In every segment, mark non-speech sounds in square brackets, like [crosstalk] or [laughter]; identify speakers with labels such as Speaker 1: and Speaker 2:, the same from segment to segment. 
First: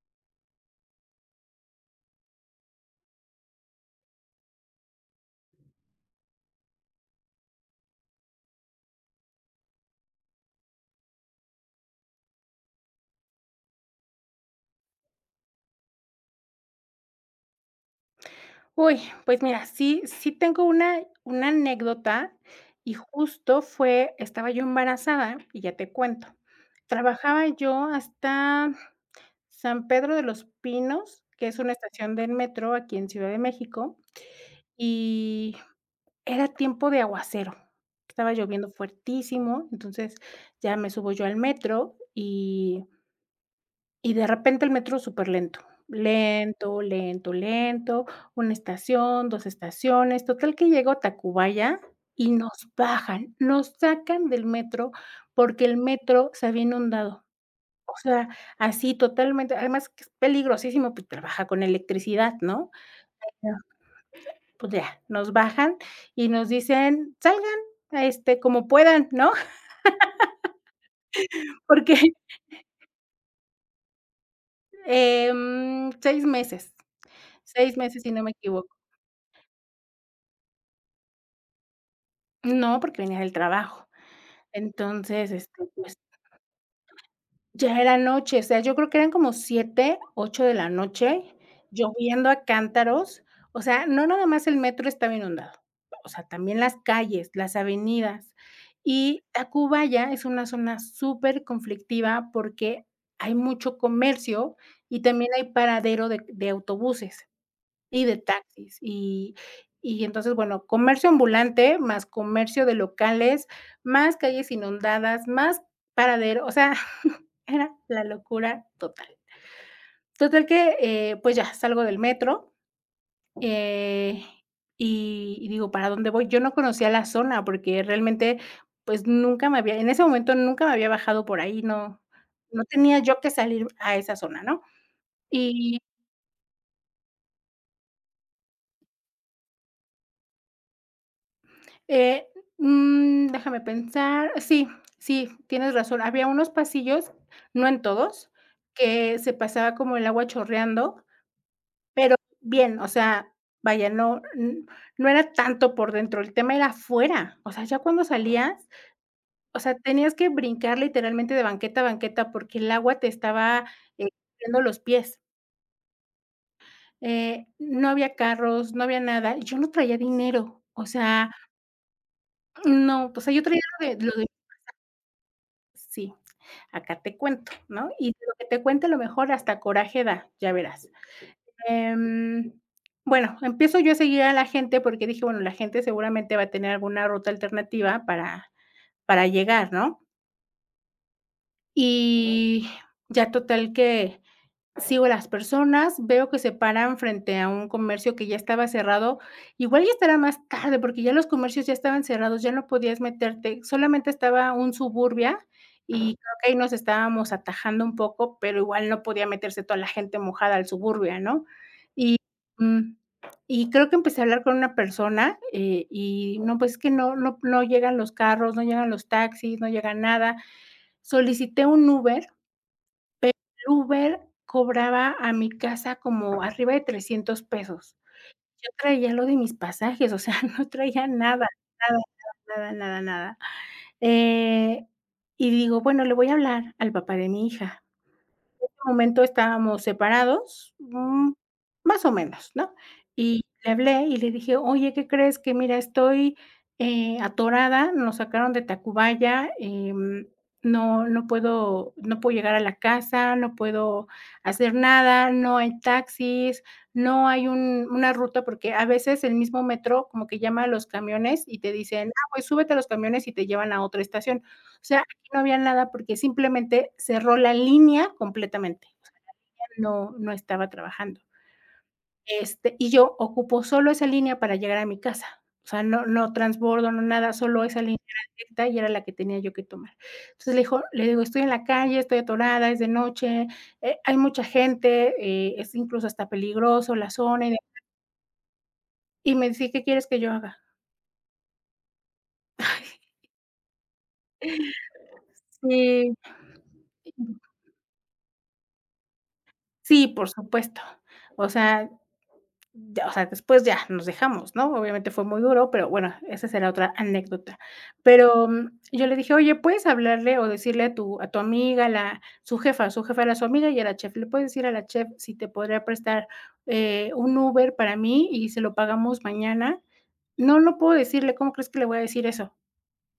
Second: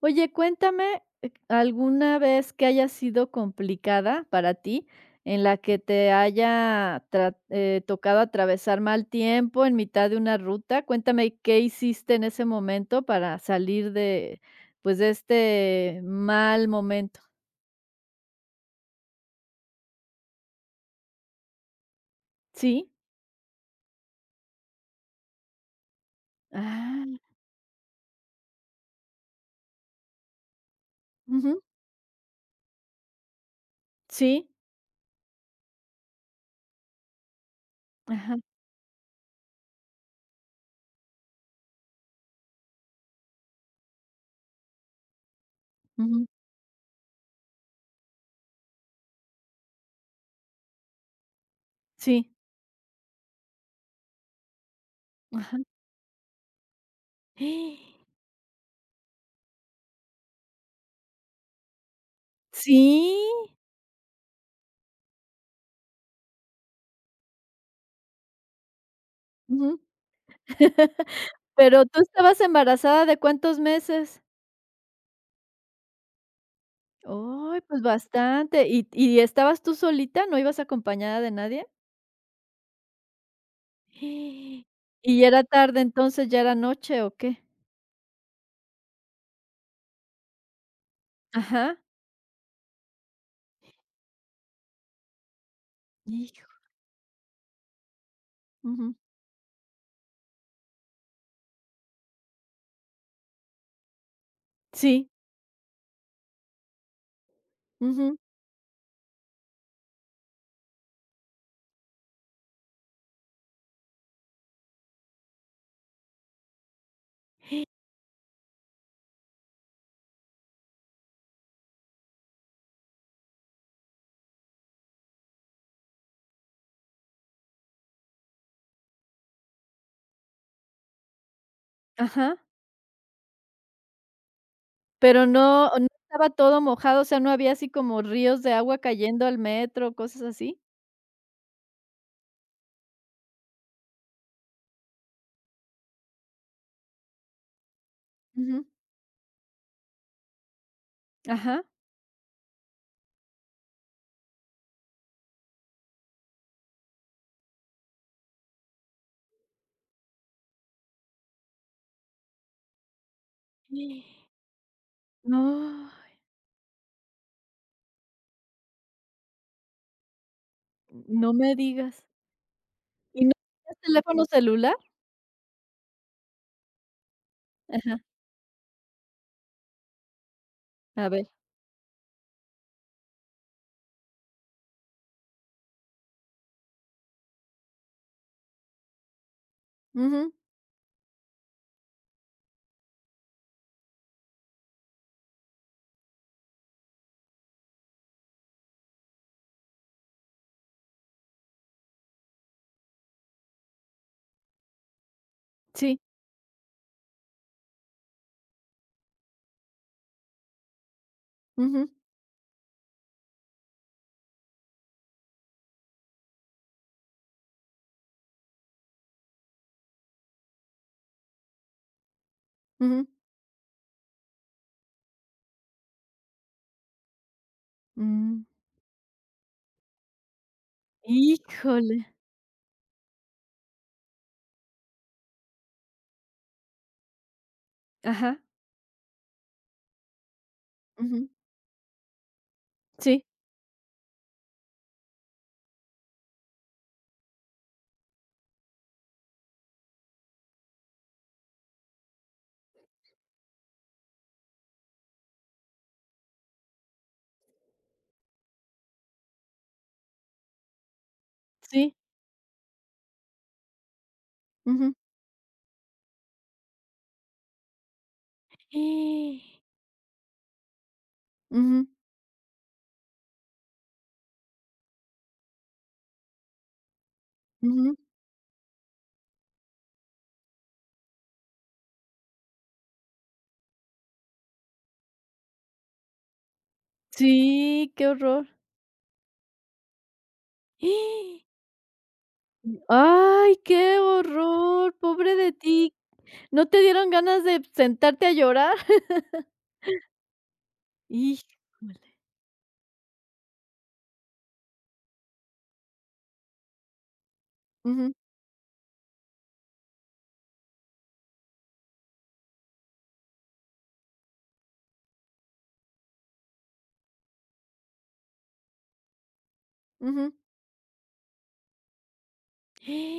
Speaker 1: Oye, cuéntame, alguna vez que haya sido complicada para ti, en la que te haya tocado atravesar mal tiempo en mitad de una ruta. Cuéntame qué hiciste en ese momento para salir de, pues, de este mal momento.
Speaker 2: Uy, pues mira, sí, sí tengo una anécdota
Speaker 1: Sí.
Speaker 2: y justo fue estaba yo embarazada y ya te cuento.
Speaker 1: Ah,
Speaker 2: Trabajaba yo hasta San Pedro de los Pinos, que es
Speaker 1: ujú.
Speaker 2: una estación del metro aquí en Ciudad de México,
Speaker 1: Sí.
Speaker 2: y era tiempo de aguacero. Estaba
Speaker 1: Ajá.
Speaker 2: lloviendo fuertísimo, entonces ya me subo yo al metro y de repente el metro superlento,
Speaker 1: Ujú.
Speaker 2: lento, lento, lento, lento, una estación, 2 estaciones, total que llego a Tacubaya y
Speaker 1: Sí.
Speaker 2: nos bajan, nos sacan del metro
Speaker 1: Ajá.
Speaker 2: porque el metro se había inundado. O
Speaker 1: [gasps]
Speaker 2: sea, así totalmente, además que es peligrosísimo, pues trabaja con electricidad, ¿no?
Speaker 1: Sí.
Speaker 2: Ya. Pues ya, nos bajan y nos dicen: "Salgan, este, como puedan", ¿no? [laughs]
Speaker 1: Ujú. ¿Pero
Speaker 2: Porque,
Speaker 1: tú estabas embarazada de cuántos meses?
Speaker 2: 6 meses,
Speaker 1: Oy,
Speaker 2: 6
Speaker 1: pues
Speaker 2: meses, si no me
Speaker 1: bastante.
Speaker 2: equivoco.
Speaker 1: ¿Y estabas tú solita? ¿No ibas acompañada de nadie?
Speaker 2: No, porque venía del trabajo.
Speaker 1: [gasps] ¿Y ya
Speaker 2: Entonces,
Speaker 1: era
Speaker 2: este,
Speaker 1: tarde
Speaker 2: pues,
Speaker 1: entonces, ya era noche o qué?
Speaker 2: ya era noche, o sea, yo creo que eran como 7, 8 de la noche,
Speaker 1: Ajá.
Speaker 2: lloviendo a cántaros. O sea, no nada más el metro estaba inundado, o sea,
Speaker 1: Hijo.
Speaker 2: también las calles, las avenidas.
Speaker 1: Ujú.
Speaker 2: Y Tacubaya es una zona súper conflictiva porque hay mucho comercio y
Speaker 1: Sí.
Speaker 2: también hay paradero de autobuses. Y de
Speaker 1: Ujú.
Speaker 2: taxis. Y entonces, bueno, comercio ambulante, más comercio de locales, más calles inundadas, más paradero, o sea, [laughs] era la locura total. Total que, pues ya salgo del metro, eh, y digo: "¿Para dónde voy?". Yo no conocía la zona porque realmente, pues, nunca me había en ese momento nunca me había bajado por ahí, no
Speaker 1: Ajá.
Speaker 2: no tenía yo que salir a esa zona, ¿no?
Speaker 1: Pero no estaba todo mojado, o sea, ¿no había así como ríos de agua cayendo al metro, cosas así?
Speaker 2: Eh, Déjame pensar. Sí, sí, tienes razón. Había unos pasillos, no en todos,
Speaker 1: Ujú.
Speaker 2: que se pasaba como el agua chorreando,
Speaker 1: Ajá.
Speaker 2: pero bien, o sea, vaya, no, no era tanto por dentro, el tema era afuera. O sea, ya cuando salías, o sea, tenías que brincar literalmente de banqueta a banqueta porque el agua te estaba
Speaker 1: Sí.
Speaker 2: eh, cubriendo los pies.
Speaker 1: No,
Speaker 2: No había carros, no había nada. Yo no traía dinero, o sea,
Speaker 1: no me digas.
Speaker 2: no, o
Speaker 1: ¿Y
Speaker 2: sea,
Speaker 1: no
Speaker 2: yo traía
Speaker 1: tenías teléfono celular?
Speaker 2: sí. Acá te cuento, ¿no?
Speaker 1: Ajá.
Speaker 2: Y de lo que te cuente, a lo mejor hasta coraje da, ya verás.
Speaker 1: A ver.
Speaker 2: Em, bueno, empiezo yo a seguir a la gente porque dije, bueno, la gente seguramente va a tener alguna ruta alternativa para llegar, ¿no?
Speaker 1: Ujú.
Speaker 2: Y ya total que sigo a las personas, veo que se paran frente a un comercio que ya estaba cerrado, igual ya estará más tarde, porque ya los comercios ya estaban cerrados, ya no podías meterte, solamente estaba un Suburbia. Ajá. Y
Speaker 1: Sí.
Speaker 2: ajá, creo que ahí nos estábamos atajando un poco, pero igual no podía meterse toda la gente mojada al Suburbia, ¿no?
Speaker 1: Ujú,
Speaker 2: Y, mm, y creo que empecé a hablar con una persona, y no, pues es que no llegan los carros, no llegan los taxis, no llega nada. Solicité un Uber.
Speaker 1: ujú.
Speaker 2: Uber cobraba a mi casa como arriba de 300 pesos.
Speaker 1: Mm.
Speaker 2: Yo traía lo de mis pasajes, o sea, [laughs] no traía nada,
Speaker 1: Híjole.
Speaker 2: nada, nada, nada, nada, nada. Eh, y digo, bueno, le voy a hablar al papá de mi hija.
Speaker 1: Ajá.
Speaker 2: Este momento estábamos separados,
Speaker 1: Ujú.
Speaker 2: más o menos, ¿no?
Speaker 1: Sí,
Speaker 2: Y le hablé y le dije: "Oye, ¿qué crees? Que mira, estoy, atorada, nos sacaron de Tacubaya, no puedo llegar a la casa, no puedo hacer nada, no hay taxis, no hay un una ruta", porque a veces el mismo metro como que llama a los camiones y te
Speaker 1: sí.
Speaker 2: dicen: "Ah, pues súbete a los camiones y te llevan a otra estación". O
Speaker 1: Ujú.
Speaker 2: sea, no había nada porque simplemente cerró la línea
Speaker 1: [gasps]
Speaker 2: completamente. O
Speaker 1: ¡Eh!
Speaker 2: sea, no, no estaba trabajando.
Speaker 1: Ujú,
Speaker 2: Este, y yo ocupo solo esa línea para llegar a mi casa. O sea, no, no transbordo, no nada, solo esa
Speaker 1: ujú.
Speaker 2: línea era directa y era la que tenía yo que tomar. Entonces le, dijo, le digo, estoy en la calle, estoy atorada, es de noche, hay mucha gente, es incluso hasta peligroso la zona. Y,
Speaker 1: Sí, qué horror. [gasps]
Speaker 2: y me dice: "¿Qué quieres que yo haga?".
Speaker 1: ¡Eh! Ay, qué horror, pobre de ti.
Speaker 2: Sí,
Speaker 1: ¿No te dieron ganas de sentarte a llorar? [laughs]
Speaker 2: sí, por supuesto. O sea,
Speaker 1: Híjole.
Speaker 2: ya, o sea, después ya nos dejamos, ¿no? Obviamente fue muy duro, pero bueno, esa será otra anécdota.
Speaker 1: Ujú,
Speaker 2: Pero, yo le dije: "Oye, ¿puedes hablarle o decirle a tu amiga, la su jefa?". Su jefa era su amiga y era chef. "¿Le puedes decir a la chef si te podría prestar, un Uber para mí y se lo pagamos mañana?".
Speaker 1: ujú.
Speaker 2: "No, no puedo decirle, ¿cómo crees que le voy a decir eso?".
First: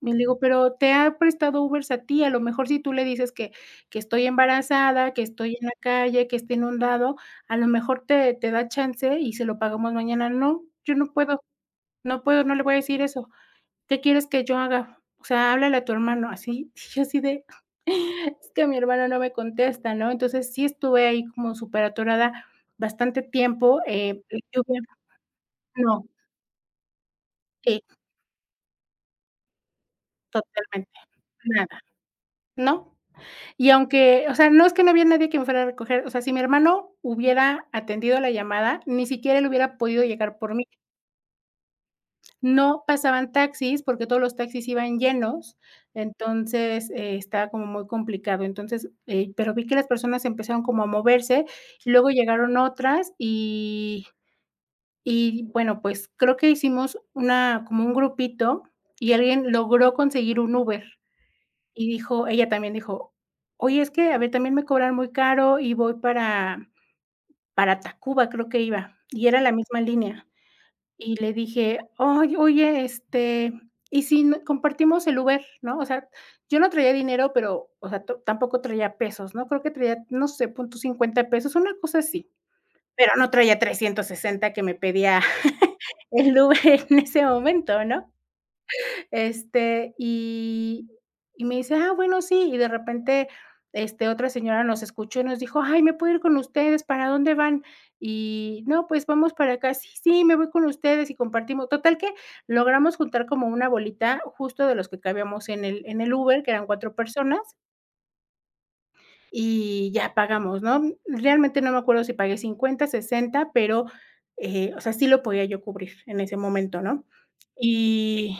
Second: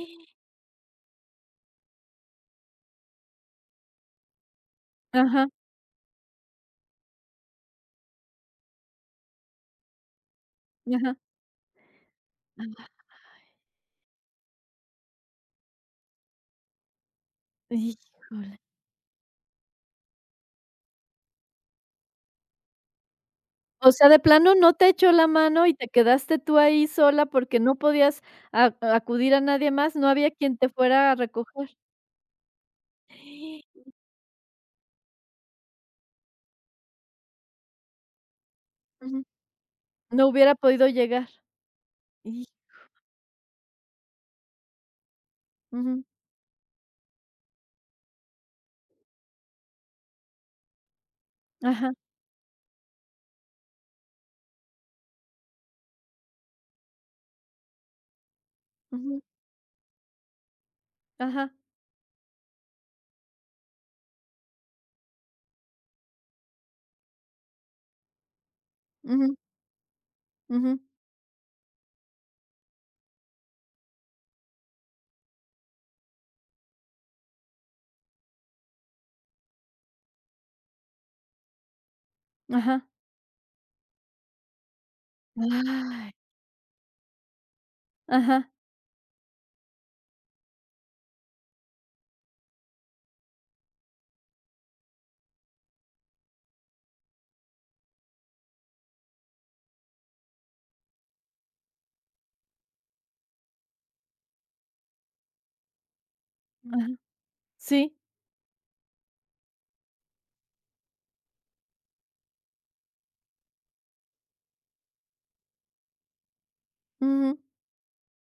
Speaker 2: Y le digo: "Pero te ha prestado Ubers a ti, a lo mejor si tú le dices que estoy embarazada, que
Speaker 1: Ajá,
Speaker 2: estoy en la calle, que está inundado, a lo mejor te da chance y se lo pagamos mañana". "No, yo no
Speaker 1: ajá.
Speaker 2: puedo, no puedo, no le voy a
Speaker 1: Ajá.
Speaker 2: decir eso. ¿Qué quieres que yo haga? O sea, háblale a tu hermano", así. [laughs] Y yo así de: [laughs] "Es
Speaker 1: Híjole.
Speaker 2: que mi hermano no me contesta", ¿no? Entonces, sí estuve ahí como superatorada bastante tiempo,
Speaker 1: O sea, de
Speaker 2: la
Speaker 1: plano no
Speaker 2: lluvia
Speaker 1: te echó la mano y te
Speaker 2: no,
Speaker 1: quedaste tú ahí sola porque no
Speaker 2: sí,
Speaker 1: podías a acudir a nadie más, no había quien te
Speaker 2: totalmente,
Speaker 1: fuera a recoger.
Speaker 2: nada, ¿no? Y aunque, o sea, no es que no había nadie que me fuera a recoger, o sea, si mi hermano hubiera atendido la llamada, ni
Speaker 1: Ujú.
Speaker 2: siquiera él hubiera podido
Speaker 1: No
Speaker 2: llegar
Speaker 1: hubiera
Speaker 2: por mí.
Speaker 1: podido llegar. Y
Speaker 2: No pasaban taxis, porque todos los taxis iban llenos,
Speaker 1: ujú,
Speaker 2: entonces, estaba como muy complicado. Entonces, pero vi que las personas empezaron como a moverse,
Speaker 1: ajá,
Speaker 2: luego llegaron otras y bueno, pues creo que hicimos una como un grupito y
Speaker 1: ujú,
Speaker 2: alguien logró conseguir un Uber.
Speaker 1: ajá,
Speaker 2: Y dijo Ella también dijo: "Oye, es que, a ver, también me cobran muy caro y voy para Tacuba", creo que iba, y
Speaker 1: ujú,
Speaker 2: era la misma línea.
Speaker 1: ujú,
Speaker 2: Y le dije: oye, este, ¿y si no compartimos el Uber?", ¿no? O sea, yo no traía dinero, pero, o sea, to tampoco traía pesos, ¿no? Creo que traía, no sé, pon 50 pesos, una cosa así,
Speaker 1: ajá.
Speaker 2: pero no traía 360 que me pedía [laughs]
Speaker 1: Ay.
Speaker 2: el Uber en ese momento, ¿no?
Speaker 1: Ajá,
Speaker 2: Este, y me dice: "Ah, bueno, sí". Y de repente, este, otra señora nos escuchó y nos dijo: "Ay, ¿me puedo ir con ustedes? ¿Para dónde van?". Y: "No, pues vamos para acá". "Sí, sí, me voy con ustedes", y compartimos. Total que logramos juntar como una bolita justo de los que cabíamos en el Uber, que eran
Speaker 1: mm, ajá.
Speaker 2: 4 personas,
Speaker 1: Sí,
Speaker 2: y ya pagamos, ¿no? Realmente no me acuerdo si pagué 50 60 pero, o sea, sí lo podía yo cubrir en ese momento, ¿no?
Speaker 1: ujú.
Speaker 2: Y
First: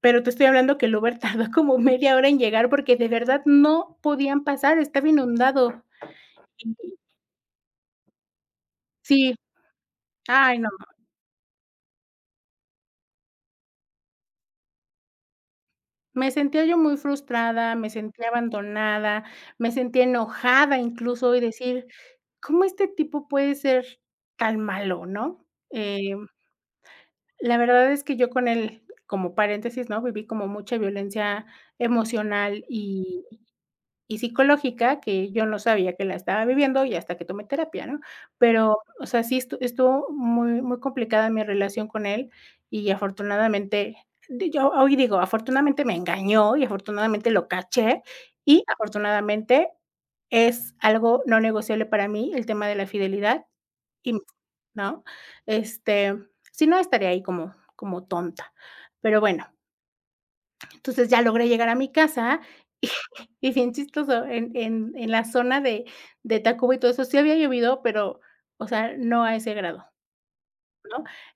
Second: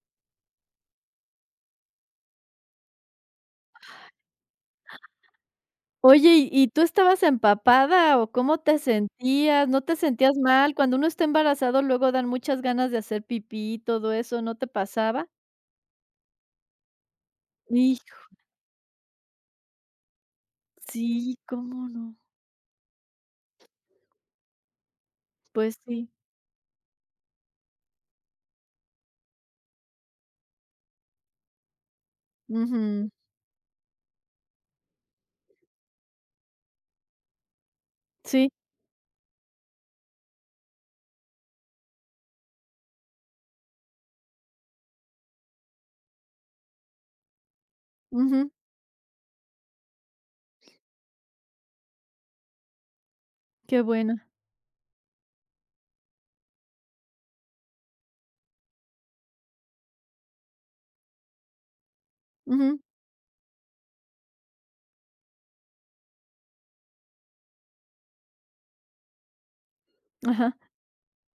Speaker 2: pero te estoy hablando que el Uber [laughs] tardó como media hora en llegar porque de verdad no podían pasar, estaba inundado.
Speaker 1: Oye, ¿y
Speaker 2: Y
Speaker 1: tú estabas empapada o cómo te
Speaker 2: sí,
Speaker 1: sentías? ¿No te sentías
Speaker 2: ay, no,
Speaker 1: mal? Cuando uno está embarazado, luego dan muchas ganas de hacer pipí y todo eso, ¿no te pasaba?
Speaker 2: me sentía yo muy frustrada, me
Speaker 1: Hijo,
Speaker 2: sentía abandonada, me sentía enojada incluso
Speaker 1: sí,
Speaker 2: y decir:
Speaker 1: cómo no.
Speaker 2: "¿Cómo este tipo puede ser tan malo?", ¿no?
Speaker 1: Pues sí.
Speaker 2: Eh, la verdad es que yo con él, como paréntesis, ¿no? Viví como mucha violencia emocional
Speaker 1: Ujú.
Speaker 2: y psicológica, que yo no sabía que la estaba viviendo y hasta que tomé terapia, ¿no?
Speaker 1: Sí,
Speaker 2: Pero, o sea, sí estuvo muy, muy complicada mi relación con él y afortunadamente, di yo hoy digo, afortunadamente me engañó y afortunadamente lo caché
Speaker 1: ujú,
Speaker 2: y afortunadamente es algo no negociable para mí el tema de la fidelidad
Speaker 1: qué
Speaker 2: y,
Speaker 1: bueno.
Speaker 2: ¿no? Este, si no, estaría ahí como como tonta. Pero bueno, entonces, ya logré llegar a mi casa
Speaker 1: Ujú,
Speaker 2: y [laughs] y bien chistoso, en en la zona de Tacuba y todo eso, sí había llovido, pero, o sea, no a ese grado.
Speaker 1: ajá,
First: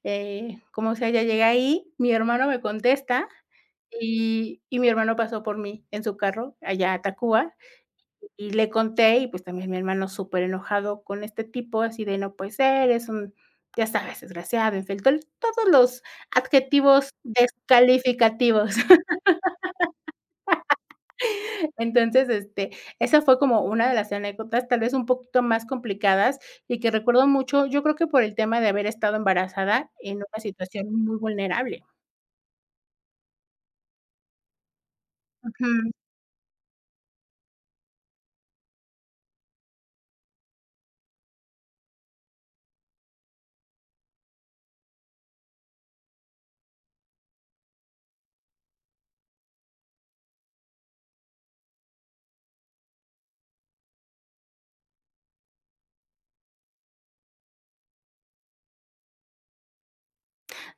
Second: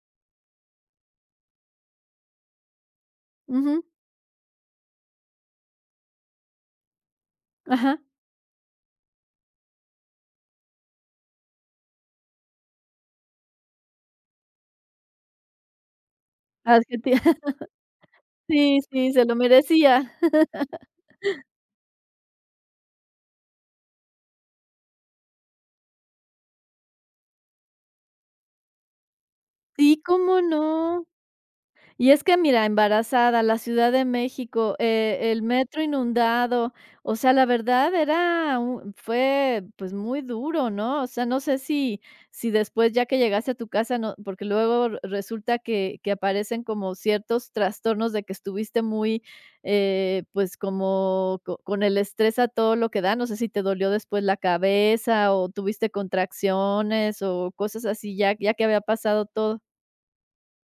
Speaker 2: Como sea, ya llegué ahí, mi hermano me contesta
Speaker 1: ujú,
Speaker 2: y mi hermano pasó por mí en su carro allá a Tacuba
Speaker 1: ajá.
Speaker 2: y le conté y, pues, también mi hermano superenojado con este tipo, así de: "No puede ser, es un, ya sabes, desgraciado, infiel", todos los
Speaker 1: Así
Speaker 2: adjetivos
Speaker 1: Argentina. [laughs]
Speaker 2: descalificativos.
Speaker 1: Sí, sí, se lo merecía.
Speaker 2: Entonces, este, esa fue como una de las anécdotas, tal vez un poquito más complicadas y que recuerdo mucho, yo creo que por el tema de haber estado embarazada
Speaker 1: Sí,
Speaker 2: en una
Speaker 1: ¿cómo
Speaker 2: situación
Speaker 1: no?
Speaker 2: muy vulnerable.
Speaker 1: Y es que mira, embarazada, la Ciudad de México, el metro
Speaker 2: Ujú.
Speaker 1: inundado, o sea, la verdad era un fue, pues, muy duro, ¿no? O sea, no sé si después ya que llegaste a tu casa, no porque luego r resulta que aparecen como ciertos trastornos de que estuviste muy, pues, como co con el estrés a todo lo que da, no sé si te dolió después la cabeza o tuviste contracciones o cosas así ya que había pasado todo.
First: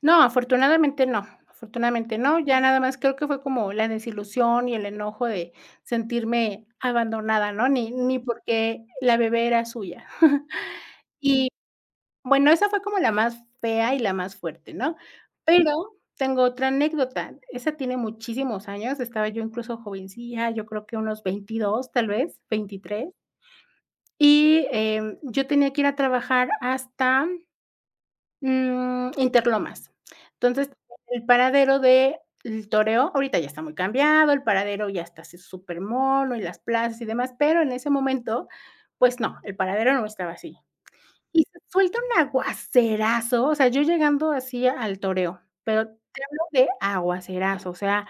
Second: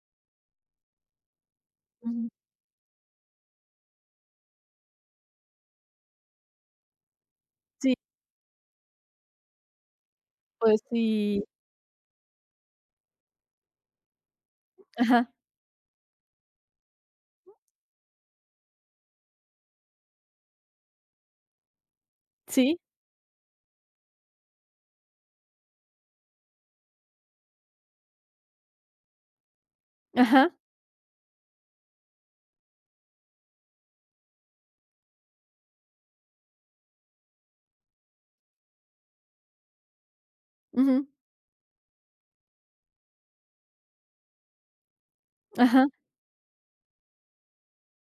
Speaker 2: No, afortunadamente no, afortunadamente no, ya nada más creo que fue como la desilusión y el enojo de sentirme abandonada, ¿no? Ni
Speaker 1: Sí,
Speaker 2: ni porque la bebé era suya. [laughs]
Speaker 1: pues sí.
Speaker 2: Y bueno, esa fue como la más fea y la más fuerte, ¿no?
Speaker 1: Ajá.
Speaker 2: Pero tengo otra anécdota. Esa tiene muchísimos años, estaba yo incluso jovencilla, yo creo que unos 22, tal vez,
Speaker 1: Sí.
Speaker 2: 23. Y, yo tenía que ir a trabajar hasta, Interlomas.
Speaker 1: Ajá.
Speaker 2: Entonces, el paradero de El Toreo, ahorita ya está muy cambiado, el paradero ya está así supermono y las plazas y demás, pero en ese momento, pues no, el paradero no estaba así.
Speaker 1: Ujú.
Speaker 2: Y se suelta un aguacerazo, o sea, yo llegando así al toreo, pero
Speaker 1: Ajá.
Speaker 2: te hablo de aguacerazo, o sea,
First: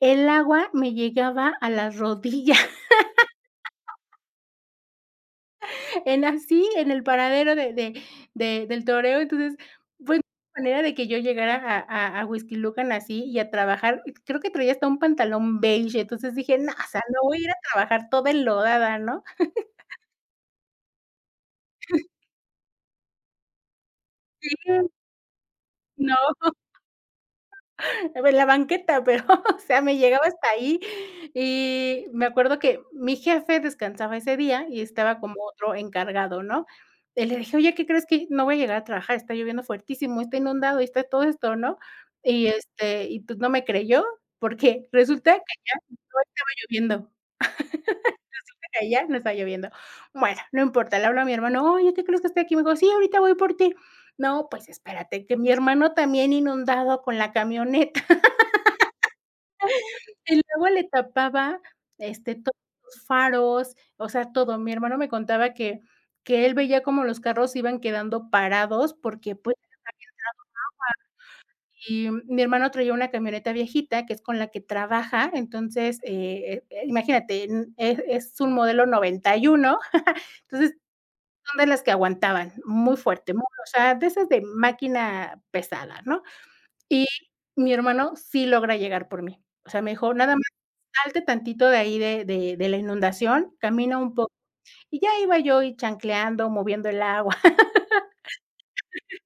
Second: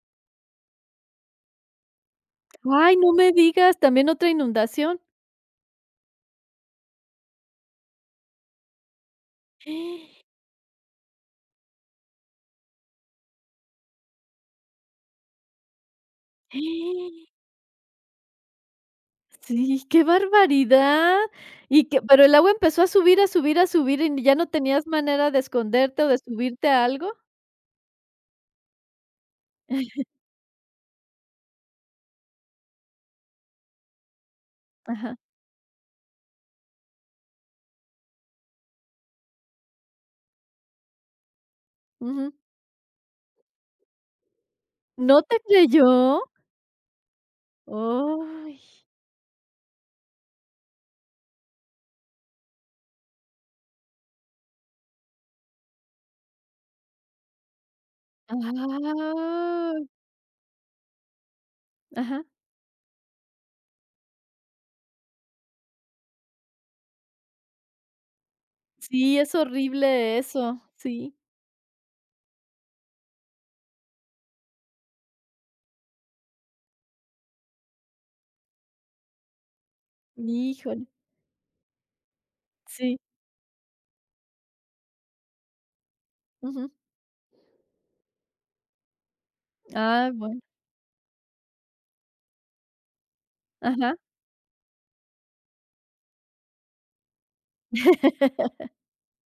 Speaker 2: el agua me llegaba a las rodillas,
Speaker 1: Ay, no me digas, ¿también otra inundación?
Speaker 2: [laughs] en así, en el paradero de del toreo, entonces, pues, no
Speaker 1: ¡Eh!
Speaker 2: había manera de que yo llegara a Huixquilucan así y a trabajar, creo que traía hasta un pantalón beige, entonces dije: "No, o sea, no voy a ir a trabajar toda enlodada", ¿no?
Speaker 1: Sí, qué barbaridad. Y que pero el agua empezó a subir, a subir, a subir, ¿y ya no
Speaker 2: ¿Qué?
Speaker 1: tenías manera de esconderte o
Speaker 2: No.
Speaker 1: de subirte a algo?
Speaker 2: En la banqueta, pero, [laughs] o sea, me
Speaker 1: [laughs]
Speaker 2: llegaba hasta ahí, y me acuerdo que mi jefe descansaba ese día y
Speaker 1: Ajá.
Speaker 2: estaba como otro encargado, ¿no? Y le dije: "Oye, ¿qué crees que no voy a llegar a trabajar? Está lloviendo fuertísimo, está inundado y está todo esto", ¿no?
Speaker 1: Ujú.
Speaker 2: Y, y, pues, no me creyó, porque
Speaker 1: ¿No
Speaker 2: resulta
Speaker 1: te
Speaker 2: que
Speaker 1: creyó?
Speaker 2: no estaba lloviendo,
Speaker 1: Ay.
Speaker 2: [laughs] allá no estaba lloviendo. Bueno, no importa, le hablo a mi hermano: "Oye, ¿qué crees que estoy aquí?". Me dijo: "Sí, ahorita voy por ti". No, pues espérate, que mi hermano también inundado con la camioneta.
Speaker 1: Ah.
Speaker 2: Y luego le tapaba,
Speaker 1: Ajá.
Speaker 2: todos los faros, o sea, todo. Mi hermano me contaba que él veía cómo los carros iban quedando parados,
Speaker 1: Sí,
Speaker 2: porque,
Speaker 1: es
Speaker 2: pues,
Speaker 1: horrible eso. Sí.
Speaker 2: y mi hermano traía una camioneta viejita, que es con la que trabaja, entonces, imagínate, n es un modelo 91, entonces,
Speaker 1: Híjole.
Speaker 2: son de las que aguantaban, muy
Speaker 1: Sí.
Speaker 2: fuerte, muy, o sea, de esas de máquina pesada, ¿no?
Speaker 1: Ujú.
Speaker 2: Y mi hermano sí logra llegar por mí. O sea, me
Speaker 1: Ah,
Speaker 2: dijo: "Nada.
Speaker 1: bueno.
Speaker 2: Salte tantito de ahí de la inundación,
Speaker 1: Ajá.
Speaker 2: camina un poco, y ya iba yo y chancleando, moviendo el agua,
Speaker 1: [laughs]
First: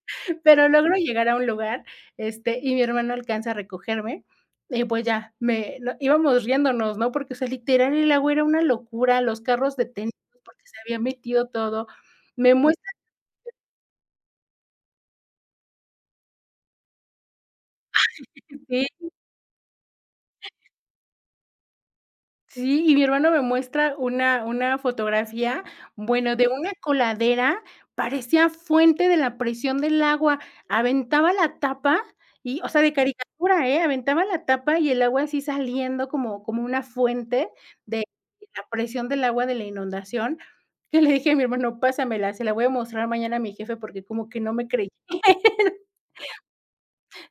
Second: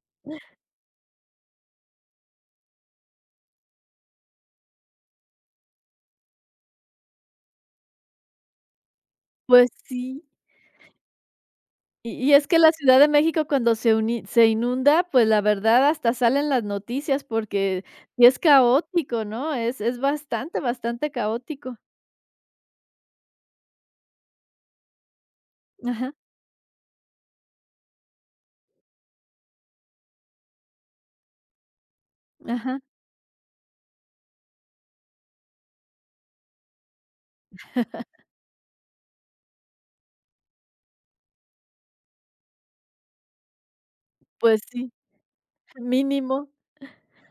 Speaker 2: [laughs] pero logro llegar a un lugar, y mi hermano alcanza a recogerme, y pues ya, me no íbamos riéndonos, ¿no? Porque, o sea, literal, el agua era una locura, los
Speaker 1: Pues
Speaker 2: carros detenidos
Speaker 1: sí,
Speaker 2: porque se había metido todo.
Speaker 1: y es
Speaker 2: Me
Speaker 1: que la
Speaker 2: muestra
Speaker 1: Ciudad de México cuando se uni se inunda, pues, la verdad hasta salen las noticias porque sí es
Speaker 2: sí.
Speaker 1: caótico, ¿no? Es bastante, bastante caótico.
Speaker 2: Sí, y mi hermano me muestra una fotografía,
Speaker 1: Ajá,
Speaker 2: bueno, de una coladera, parecía fuente de la presión del agua, aventaba la tapa y, o
Speaker 1: ajá,
Speaker 2: sea, de caricatura, ¿eh? Aventaba la tapa y el agua así saliendo como como una fuente de la presión del agua de la inundación. Yo le dije a mi hermano: "Pásamela, se la voy a mostrar mañana a mi jefe", porque como que no
Speaker 1: pues
Speaker 2: me creyeron.
Speaker 1: sí,
Speaker 2: [laughs]
Speaker 1: mínimo.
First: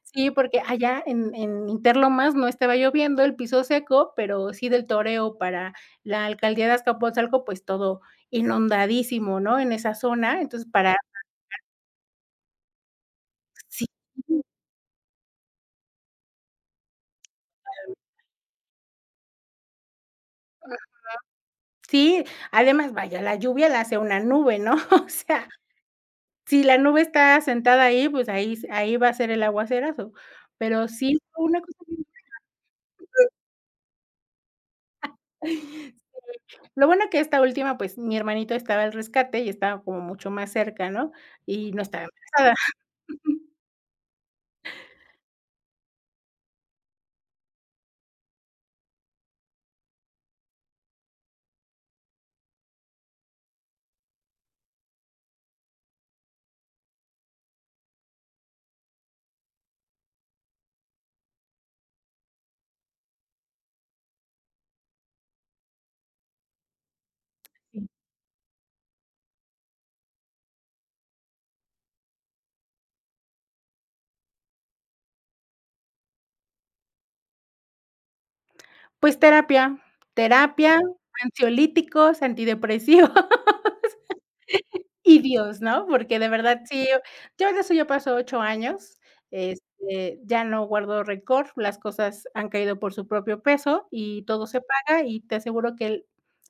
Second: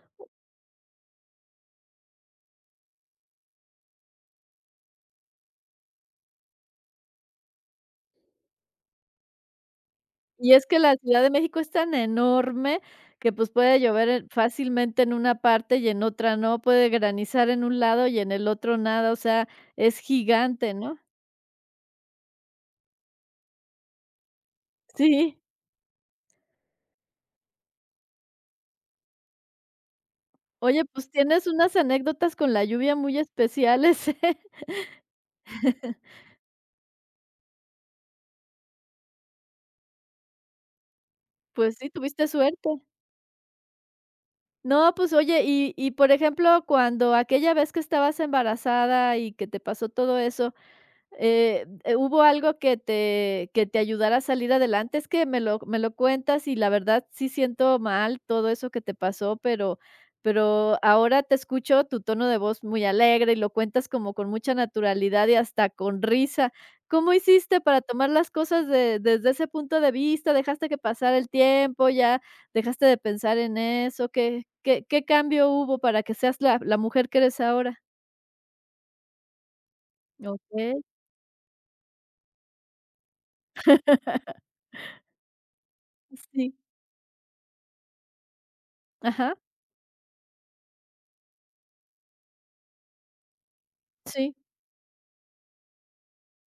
Speaker 2: Sí, porque allá en Interlomas no estaba lloviendo, el piso seco, pero sí del toreo para la alcaldía de Azcapotzalco, pues todo inundadísimo, ¿no? En esa zona,
Speaker 1: Y es
Speaker 2: entonces
Speaker 1: que la
Speaker 2: para
Speaker 1: Ciudad de México es tan enorme que, pues, puede
Speaker 2: sí,
Speaker 1: llover, fácilmente en una parte y en otra no, puede granizar en un lado y en el otro nada, o sea, es gigante, ¿no?
Speaker 2: sí, además, vaya, la lluvia la hace una nube, ¿no? [laughs] O
Speaker 1: Sí.
Speaker 2: sea, si la nube está sentada ahí, pues ahí va a ser el aguacerazo,
Speaker 1: Oye,
Speaker 2: pero
Speaker 1: pues,
Speaker 2: sí fue
Speaker 1: tienes
Speaker 2: una
Speaker 1: unas
Speaker 2: cosa bien.
Speaker 1: anécdotas con la lluvia muy especiales, [laughs] ¿eh?
Speaker 2: [laughs] Lo bueno que esta última, pues, mi hermanito estaba al rescate y estaba como mucho más cerca, ¿no? Y
Speaker 1: Pues
Speaker 2: no
Speaker 1: sí,
Speaker 2: estaba
Speaker 1: tuviste
Speaker 2: embarazada.
Speaker 1: suerte.
Speaker 2: [laughs]
Speaker 1: No, pues oye, y por ejemplo, cuando aquella vez que estabas embarazada y que te pasó todo eso, ¿hubo algo que te ayudara a salir adelante? Es que me lo cuentas y la verdad sí siento mal todo eso que te pasó, pero ahora te escucho tu tono de voz muy alegre y lo cuentas como con mucha naturalidad y hasta con risa. ¿Cómo hiciste para tomar las cosas de desde ese punto de vista? ¿Dejaste que pasara el tiempo? ¿Ya dejaste de pensar en eso? ¿Qué cambio hubo para que seas la mujer que eres ahora?
Speaker 2: Pues terapia, terapia,
Speaker 1: Okey,
Speaker 2: ansiolíticos, antidepresivos [laughs] y Dios, ¿no? Porque de
Speaker 1: sí.
Speaker 2: verdad sí, yo de eso ya pasó 8 años,
Speaker 1: Ajá.
Speaker 2: ya no guardo rencor, las cosas han caído por su propio peso y
Speaker 1: Sí,
Speaker 2: todo se paga, y te aseguro que él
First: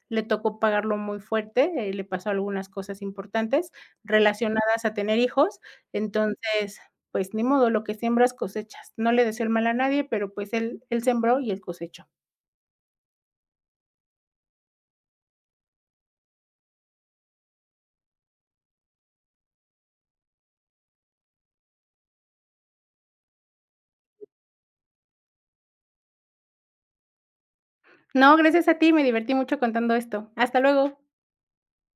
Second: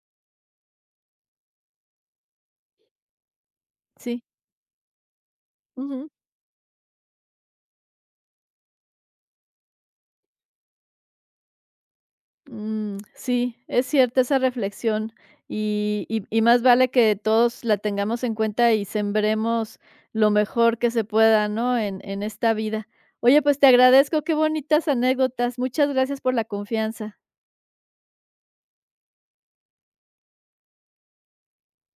Speaker 2: le tocó pagarlo muy fuerte, le pasó algunas cosas importantes
Speaker 1: sí.
Speaker 2: relacionadas a tener hijos.
Speaker 1: Ujú.
Speaker 2: Entonces, pues ni modo, lo que siembras cosechas. No le deseo el mal a nadie, pero pues él sembró y él cosechó.
Speaker 1: Mm, sí, es cierta esa reflexión y, y más vale que todos la tengamos en cuenta y sembremos lo mejor que se pueda, ¿no? En esta vida. Oye, pues te agradezco, qué bonitas anécdotas. Muchas gracias por la confianza.
Speaker 2: No, gracias a ti, me divertí mucho contando esto. Hasta luego.